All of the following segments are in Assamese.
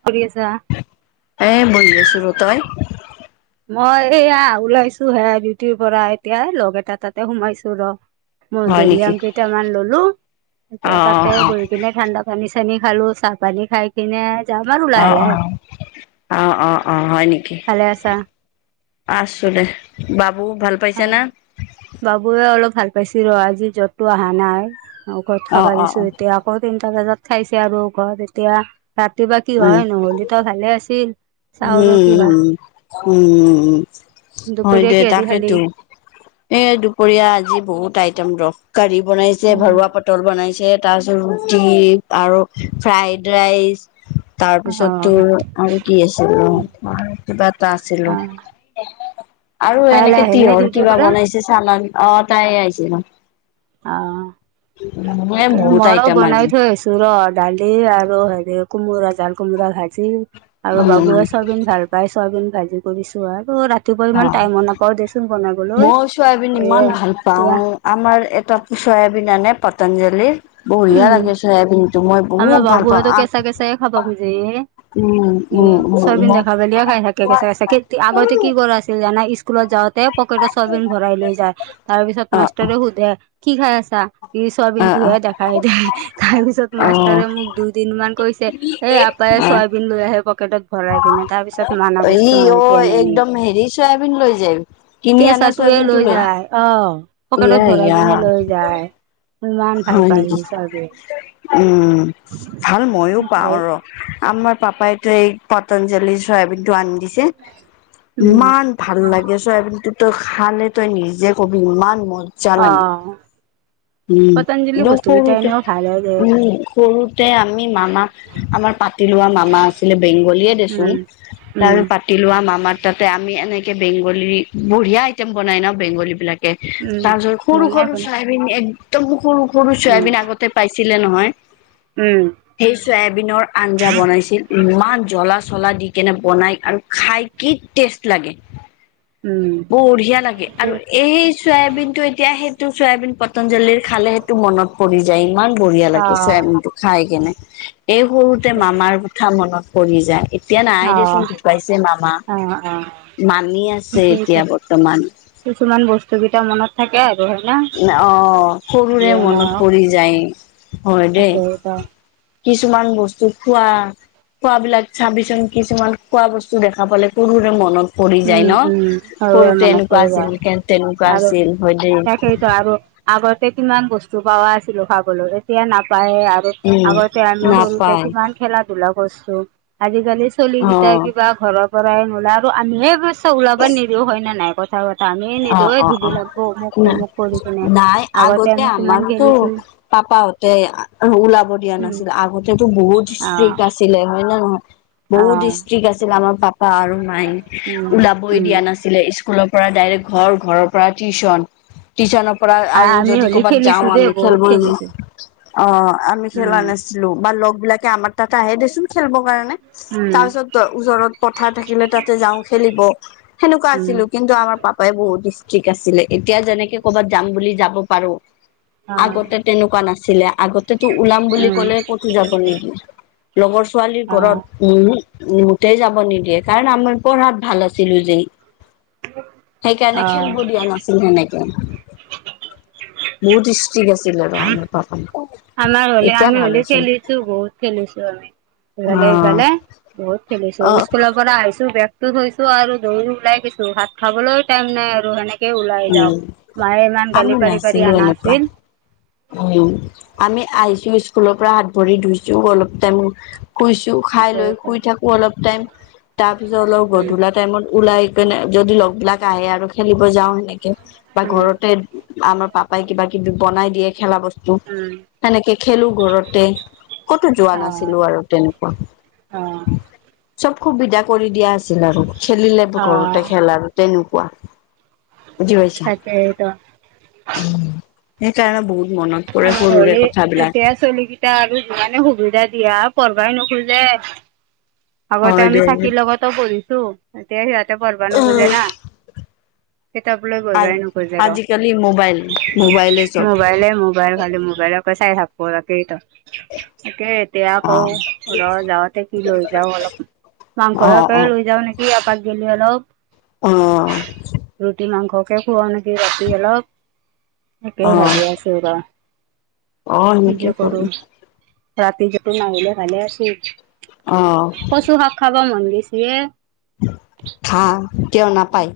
কি কৰি আছা। এ বহি আছোঁ আৰু তই। মই সেয়া ওলাইছোঁ হে ডিউটিৰ পৰা এতিয়া লগৰ এটা তাতে সোমাইছোঁ ৰ। হয় নেকি মধুৰিআম কেইটামান ললোঁ অ এতিয়া তাতে অ গৈকেনে ঠাণ্ডাত পানী চানী খালোঁ চাহ পানী খাই কেনে অ অ অ অ অ হয় নেকি? ভালে আছা? আছোঁ দে বাবু ভাল অ পাইছে না বাবুৱে অলপ ভাল পাইছে ৰ আজি জ্বৰটো আহা নাই। ঔষধ অ খাবা অ দিছোঁ অ এতিয়া আকৌ তিনটা বজাত খাইছে আৰু ঘৰত এতিয়া। ৰাতিবা কি উম হয় নহ'লেটো ভালে আছিল। চাওঁ ৰ কি হয়, উম, উম, হয় দুপৰীয়া দে কিহেদি খালি? তাকেতো। এই দুপৰীয়া আজি বহুত আইটেম ৰহ। কাৰি বনাইছে, অ', ভৰুৱা পটল বনাইছে তাৰপিছত ৰুটি আৰু ফ্ৰাইড ৰাইচ। [unintelligible] তাৰপিছত অ', তোৰ আৰু কি আছিল অ', আৰু কিবা এটা আছিল ৰহ। অ'। আৰু কাইলৈ এনেকে আহিল নে তিঁয়হৰ ডিউটিৰ কিবা পৰা বনাই পিছে চানম অ তাই আহছে ৰ। অ', এ তাকে। বহুত ময়ো আইটেম বনাই আজি থৈ আহিছো। ৰ ডালি আৰু হেৰি কোমোৰা, জাল কোমোৰা ভাজি। আৰু উম বাবুৱে চয়াবিন ভাল পাই। চয়াবিন ভাজি কৰিছো আৰু ও ৰাত। তুবল মান টাইমো নাপাওঁ দেচোন বনাবলৈ। মই চয়াবিন ইমান এহ ভাল পাওঁ দিয়া। আমাৰ এটা পু ছয়াবিন আনে পতঞ্জলিৰ। বঢ়িয়া উম লাগে ছয়াবিনটো, মই আমাৰ বহুত ভাল পাওঁ। বাবুৱেতো কেঁচা আহ কেঁচাই খাব খোজে, উম এ উম উম ছয়াবিন উম দেখা অ পালেই খাই থাকে কেঁচা, কেঁচাকে তে আগতে কি কৰা আছিল জানা স্কুলত যাওঁতে পকেটত ছয়বিন ভৰাই লৈ যায়। তাৰ পিছত অ মাষ্টৰে সোধে কি খাই আছা? এই অ ছয়াবিনটোহে দেখাই দে তাৰ পিছত মাষ্টৰে অ মোক দু দিনমান কৈছে এই আববায়ে অ চয়াবিন লৈ আহে পকেটত ভৰাই কিনে তাৰ পিছত মানা বস্তু ই মই অ এতিয়া নাই নিয়া, একদম হেৰি চয়াবিন লৈ যায় কিনি আনা কেঁচাটোয়ে চয়াবিনটো লৈ যায়। অ, পকেটত ইয়া ভৰাই ইয়া কেনে লৈ যায়, ইমান ভাল হয় পায় নেকি সি চয়াবিন উম, ভাল ময়ো পাওঁ ৰ আমাৰ পাপাইটো এই পতঞ্জলি চয়াবিনটো আনি দিছে, উম ইমান ভাল লাগে, চয়াবিনটো তই খালে তই নিজে কবি ইমান ম অ'। অঁ, পতঞ্জলি ব বস্তু কেইটা সৰুতে, এনেও ভালে দে উম সৰুতে আমি মামাক আমাৰ পাতি লোৱা মামা আছিলে, বেংগলীয়ে দেচোন। উম, উম। তি লোৱা মামাৰ তাতে আমি এনেকে বেংগলীৰ, বঢ়িয়া আইটেম বনাই ন বেংগলীবিলা কে উম, তাৰ পিছত বনাই সৰু-সৰু বনাই ছয়াবিন একদম সৰু-সৰু উম, ছয়াবিন আগত তে পাইছিলে নহয়। উম। সেই চয়াবিনৰ আঞ্জা বনাইছিল, ইমান জ্বলা-চলা দি কেনে বনাই আৰু খাই কি টেষ্ট লাগে উম। বঢ়িয়া লাগে আৰু এই ছয়াবিনটো এতিয়া সেইটো ছয়াবিন পত তঞ্জলিৰ খালে সেইটো মনত পৰি যায় ইমান বঢ়িয়া অ', অ', অ', লাগে ছয়াবিনটো খাই কেনে। এই সৰুতে মামাৰ কথা মনত পৰি যায়। এ এতিয়া নাই দেচোন ঢুকাইছে মামা, অ', মামী আছে সেইটোৱেইটো। এতিয়া বৰ্তমান। কিছুমান বস্তু কেইটা মনত থাকে আৰু হয় না? না অ', সৰুৰে যিয়ে মনত নহওক পৰি যায় হয় দেই। তাকে এটা কিছুমান বস্তু খোৱা খোৱাবিলাক চাবিচোন, কিছুমান খোৱা বস্তু দেখা পালে সৰুৰে মনত পৰি যায় উম, উম, ন! সৰুৰে সৰুতে মনত এনেকুৱা পৰিব আছিল, তে তেনেকুৱা আছিল, হয় দেই। সেইটো আৰু আগতে কিমান বস্তু পাৱা আছিলো খাবলৈ এতিয়া নাপায়ে আ অ, উম আগতে আমিও সৰুতে নাপায় কিমান খেলা-ধুলা কৰছো, আজিকালি ছোৱালীকিতা অ'। কিবা ঘৰৰ পৰাই নোলাই আৰু আমিহে অৱশ্যে ওলাব নিদিও হয় নে নাই কথা পা তা আমি অ', নিদিওঁ, এই অ', ধূলি অ'। লাগব অমুক - না তমুক কৰি কিনে। আগতে আমি কিমান খেলিছো পাপাহতে আ ওলাব দিয়া উম নাছিল, আগতেতো বহুত অ ষ্ট্ৰিক আছ ছিলে হয় নে নহয়? অ বহুত ষ্ট্ৰিক আছিল আমাৰ পাপা আৰু মায়, উম ওলাবই উম দিয়া নাছিলে স্কুলৰ পৰা ডাইৰেক ঘৰ ঘৰৰ পৰা টিউচন। টিউচনৰ পৰা আৰু আমি যদি হ'লে ক'ৰবাত খেলিছো যাওঁ দেই আমি বহুত খেলব খেলিছো অ আমি খেলা উম নাছি ছিলো বা লগবিলাকে আমাৰ তাতে আহে দেছোন খেলবৰ কাৰণে তাৰ উম পিছত ত ওচৰত পথাৰ থাকিলে তাতে যাওঁ খেলিব সেনেকুৱা উম আছিলো কিন্তু আমাৰ পাপ পাই বহুত ষ্ট্ৰিক আছিলে এতিয়া যেনেকে কৰ'বাত যাম বুলি যাব পাৰো অ আগতে তেনেকুৱা নাছিলে আগতেতো ওলাম বুলি উম ক'লে ক'তো যাব নিদিয়ে। লগৰ ছোৱালীৰ ঘৰত উহো মোতেই যাব নিদিয়ে কাৰণ আমিৰ পঢ়াত ভাল আছিলো যে। [inaudible] সেইকাৰণে অ খেলব অ দিয়া নাছিল সেনেকে। বহুত ষ্টিক আছিলে ৰাম বাপৰে। আমাৰ হ'লে আমি হ'লে খেলিছো বহুত খেলিছো আমি। ইফালে সিফালে বহুত খেলিছো অ অ স্কুলৰ পৰা আহিছো বেগ টো থৈছো আৰু দৌৰি ওলাই গৈছো ভাত খাবলৈও টাইম নাই আৰু সেনেক কে ওলাই উম যাওঁ মায়ে ইমান আমি গালি পালি পাৰি নাছিলো এনেকুৱা আনিছিল। উম, আমি আহিছো স্কুলৰ পৰা হাত ভৰি ধুইছো অলপ টাইম শুইছো খাই লৈ শুই থাকো অলপ টাইম। তাৰ পিছত অলপ গধুলা টাইমত ওলাই কিনে যদি লগবিলাক আহে আৰু খেলিব যাওঁ সেনেকে বা উম উম ঘৰতে আমাৰ পাপাই কিবা কিবি বনাই দিয়ে খেলা বস্তু। উম সেনেকে খেলো ঘৰতে ক'তো যোৱা অ নাছিলো আৰু। তেনেকুৱা অ চব সুবিধা কৰি দিয়া আছিল আৰু খেলিলে অ ঘৰতে খেল আৰু তেনেকুৱা। বুজি পাইছা, তাকেইতো উম সেইকাৰণে বহুত মনত পৰে আমাৰ সৰুৰে হ'লে কথাবিলাক এতিয়া চলি কিটা আৰু যিমানে সুবিধা দিয়া পঢ়বাই নোখোজে। আগতে হয় আমি দে চাকিৰ লগতো পঢ়িছো এতিয়া সিহঁতে পঢ়বা নোখোজে না। কিতাপ লৈ আজ পঢ়িবাই নোখোজে আৰু। আজিকালি মোবাইল মোবাইলে চব মোবাইলে মোবাইল খালি মোবাইলক তাকে চাই থাকিব ৰাতিটো, তাকেই এতিয়া আকৌ ঘৰ যাওঁতে কি লৈ যাওঁ অলপ অ অ মাংসকে অ লৈ যাওঁ নেকি [unintelligible] অলপ। অ ৰুটি মাংসকে খুৱাও নেকি ৰাতি অলপ তাকে অ ভাজি আছো। তেনেকুৱা অ কি সেনেকে যে কৰো। কৰি ৰাতি সিহঁতে নাহিলে ভাল আছিল। অ'। কচু শাক খাব মন গৈছে এ! অ', কিয় নাপায়?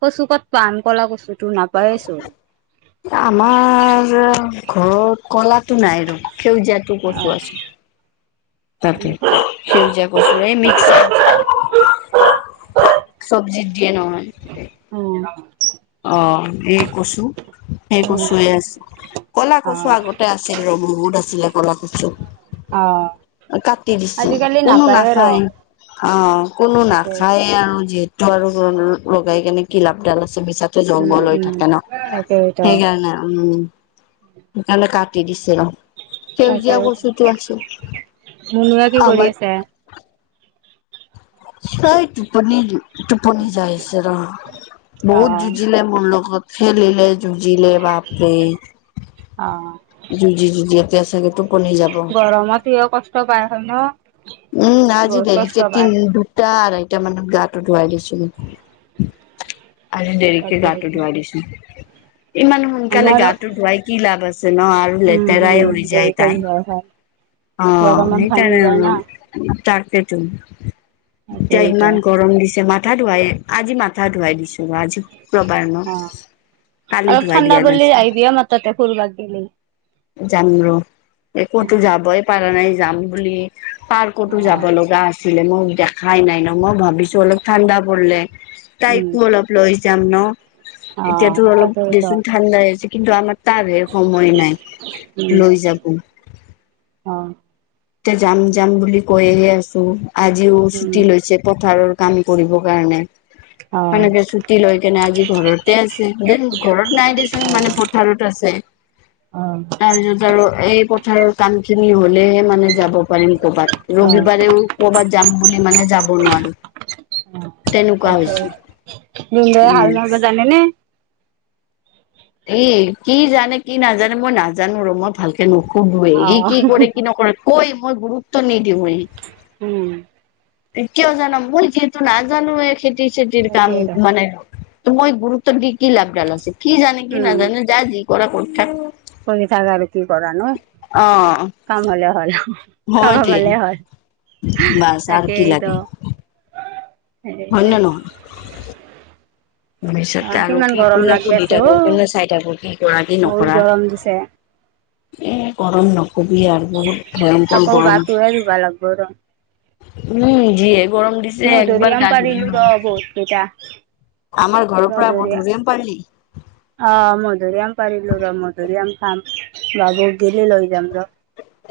কচু ক'ত পাম কলা কচু! এ আমাৰ যে ঘৰত ক'লাতো নাই ৰ'ব সেউজীয়াতো অ কচু আছে। তাকে উম সেউজীয়া কচুৱে মিক্স। চব্জিত দিয়ে নহয়। অ'। অ', এই কচু সেই উম কচুয়ে আছে। ক'লা অ কচু আগতে আছিল ৰ'ব বহুত আছিলে কলা কচু। অ'। কাটি দিছে আজিকালি কোনো নাপায়ে ৰ নাখায় অ' কোনো তাকেইতো নাখায়ে আৰু যিহেতু তো আৰু লগাই কেনে কি লাভালাভ আছে আৰু মিছা তে উম জংঘল হৈ উম থাকে ন তাকেইতো সেইকাৰণে আৰু উম। সেই কাৰণে কাটি দিছে ৰ'হ। তাকে সেউজীয়া কচুটো মুনুৱে কি আছে কৰি আমাৰ। আছে সেই টোপনি দিওঁ টোপনি যাই আছে ৰ অ বহুত যুঁজিলে মোৰ লগত। খেলিলে যুঁজিলে বাপৰে অ'। যুজি, যুজি এতিয়া চাগে টোপনি যাব। গৰমত সিয়ো কষ্ট পায় আছে ন। উম, আজি বহুত কষ্ট দেৰিকে পায় তিনি দিন টোপ দুটা আৰাইতা মানত গাটো ধুৱাই দিছিলোঁ। আজি দেৰিকে গাটো তাকেইতো ধুৱাই দিছোঁ। ইমান সোনকালে আমাৰ গাটো ধুৱাই কি লাভ আছে ন আৰু উম লেতেৰাই উম হৈ যায় দেৰিকে তাই। যোৱা হয় অ', গৰমত ঘামি সেইকাৰণে যায় আৰু। না তাৰাকেইেতো এতিয়া তাকেইতো ইমান গৰম দিছে মাথা ধোৱাইে আজি মাথা ধোৱাই দিছোঁ ৰ আজি শুক্ৰবাৰ ন অ', কালি অলপ ধুৱাই ঠাণ্ডা দিয়া পৰলি নাছিল আহিবি আমা তাতে ফুৰবাক গেলি যাম ৰ একতো যাবই পাৰা নাই যাম বুলি পাৰ্কতো অ যাব লগা আছে। আছিলে মই দেখাই নাই ন মই ভাবিছোঁ অলপ ঠাণ্ডা পলে উম তাইকো অলপ লৈ যাম ন অ এতিয়াতো অলপ তাকেইতো দেচোন ঠা ঠাণ্ডাছে কিন্তু আমাৰ তাৰ হে সময় নাই উম লৈ যাব। অ তাতে যাম, যাম বুলি কৈহে আছোঁ আজিও উম ছুটি লৈছে পথাৰত কাম কৰিবৰ কাৰণে অ সেইনকে ছুটি লৈ কেনে আজি ঘৰতে আছে দে ঘৰত নাই দেচোন মানে পথাৰত আছে। অ তাৰ পিছত আৰু এই পথাৰৰ কাম খিনি হ'লে হে মানে যাব পাৰিম ক'বাত অ অ ৰবিবাৰেও ক'বাত যাম বুলি মানে যাব নোৱাৰোঁ। ভিনদেউয়ে হাল উম বাব জানে নে? এ কি জানে কি নাজানে মই নাজানোঁ ৰ মই ভালকে নোখুধোয়ে সি অ', কি কৰে কি নকৰে কৈ মই গুৰুত্ব নিদোয়ে উম। কিয় জানাম মই যিহেতু নাজানোঁয়ে খেতি চেতিৰ কাম তাকেইতো মানে ত মই গুৰুত্ব কি, কি লাভ ডাল আছে কি জানে কি নাজানে যা যি কৰা কৰি থাকে। কমি থাকে আৰু কি কৰা নো অ কাম হ'লে হ'ল। সময় খাবা দে পালে হয় বাছ আৰু কি তাকেটো। লাগে হয় হে [inaudible] তাৰিছত আৰু কিমান কি গৰম কোনে লাগি সুধি আছে অ থাকো কোনে চাই থাকো কি কৰা কি বহুত নকৰা। গৰম দিছে গৰম নকবি আৰু বহুত ভয়ংকৰ ক আকৌ গৰম। গাটোৱে ধুবা লাগব ৰ উম, যিয়ে গৰম দি মধুৰিআম পাৰিলো ৰ বহুত কেইটা। আমাৰ ঘৰৰ পৰা মধুৰি মধুৰিআম পাৰলি। অ', মধুৰিআম পাৰিলোঁ ৰ মধুৰিআম খাম বাবুক গেলি লৈ যাম ৰ।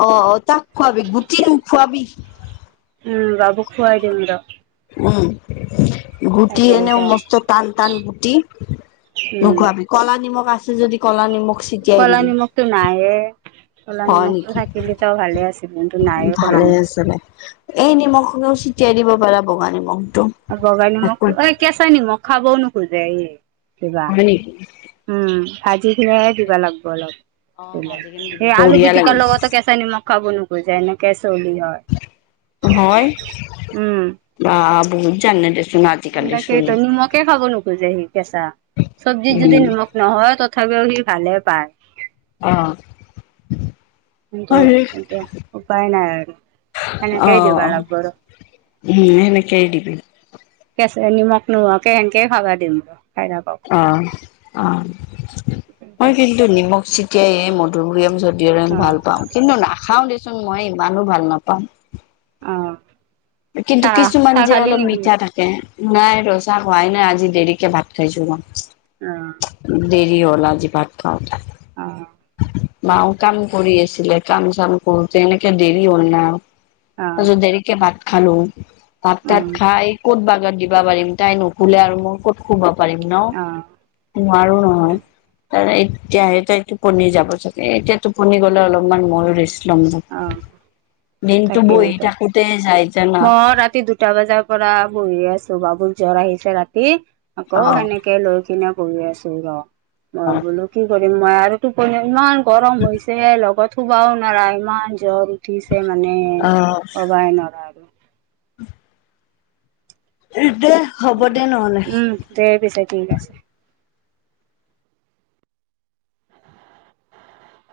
অ', অ', তাক খুৱাবি গুটি নোখোৱাবি। উম বাবুক খুৱাই দিম ৰ। উম। গুটি এনেও তাকেইতো মস্ত টান টান গুটি উম নোখোৱাবি। কলা নিমখ আছে যদি কলা নিমখ ছিটিয়াই কলা দিবি নিমখতো তো নাইে। ক'লা হয় নিমখটো নেকি থাকিলি তো ভালে আছিল কিন্তু নাইয় ক'লা ভালে নিমখটো। আছিলে এই নিমখ হলেও ছিটিয়াই দিব পাৰা বগা নিমখটো। বগা একো নিমখটো এই কেঁচা নিমখ খাবও নোখোজে এই। কিবা হয় নিকি? উম' ভাজি খিনিহে দিবা লাগিব অলপ। অ ভাজি কিনে দিবি এ আলু বঢ়িয়া পিটিকাৰ লাগে লগতে কেঁচা নিমখ খাব নুখোজে এনেকে চুলি হয়। হয় উম বাহ বহুত জানে দে। তাকেইটো নিমখে খাব নোখোজে সি কেঁচা। চব্জিত যদি উম নিমখ- নহয় তথাপিও সি ভালে পায়। অঁ' কিন্তু, এতিয়া উপায় নাই আৰু অ এনেকেই দিবা লাগিব আৰু। উম' সেনেকেই দিবি। কেচেই নিমখ নোহোৱাকে সেনকেই খাবা দিম। খাই থাকক। অঁ অঁ, মই কিন্তু নিমখ চি- এতিয়াই এই মধুৰিআম চদোৰিয়াম অ', ভাল পাওঁ, কিন্তু নাখাওঁ দেচোন মই ইমানো ভাল নাপাম। অঁ' কিন্তু, কিছুমান যে অলপ নেকি? মিঠা থাক- নাই ৰচা খুৱাই নাই আজি দেৰিকে ভাত খাইছো মই। অঁ' দেৰি হ'ল আজি ভাত খাওঁতে। অ', মাও কাম কৰি আছিলে। কাম চাম কৰোতে এনেকে দেৰি হল না অ', তাছত দেৰিকে ভাত খালো। ভাত তাত অ', খাই ক'ত বাগাত দিব পাৰিম তাই নুখুলে আৰু মই ক'ত- শুব পাৰিম ন, অ', নোৱাৰো নহয়। ত এতিয়াহে তাই টোপনি যাব চাগে, এতিয়া টোপনি গলে অলপমান ময়ো ৰেছ- লম লয়, অ', দিনটো বহি তাকেইতো থাকোতে যাই। জানা মই ৰাতি দুটা বজাৰ পৰা বহিয়ে আছো, বাবুৰ জ্বৰ আহিছে ৰাতি। অ আকৌ সেনেকে লৈ কিনে বহি আছো ৰ, মই বোলো কি কৰিম মই আৰু- টোপনি ইমান গৰম হৈছে লগত শুবাও নোৱাৰা ইমান জ্বৰ- উঠিছে মানে কবাই নৱাৰা আৰু। উমহ' সেইটোৱে। উম' দে পিছে ঠিক আছে।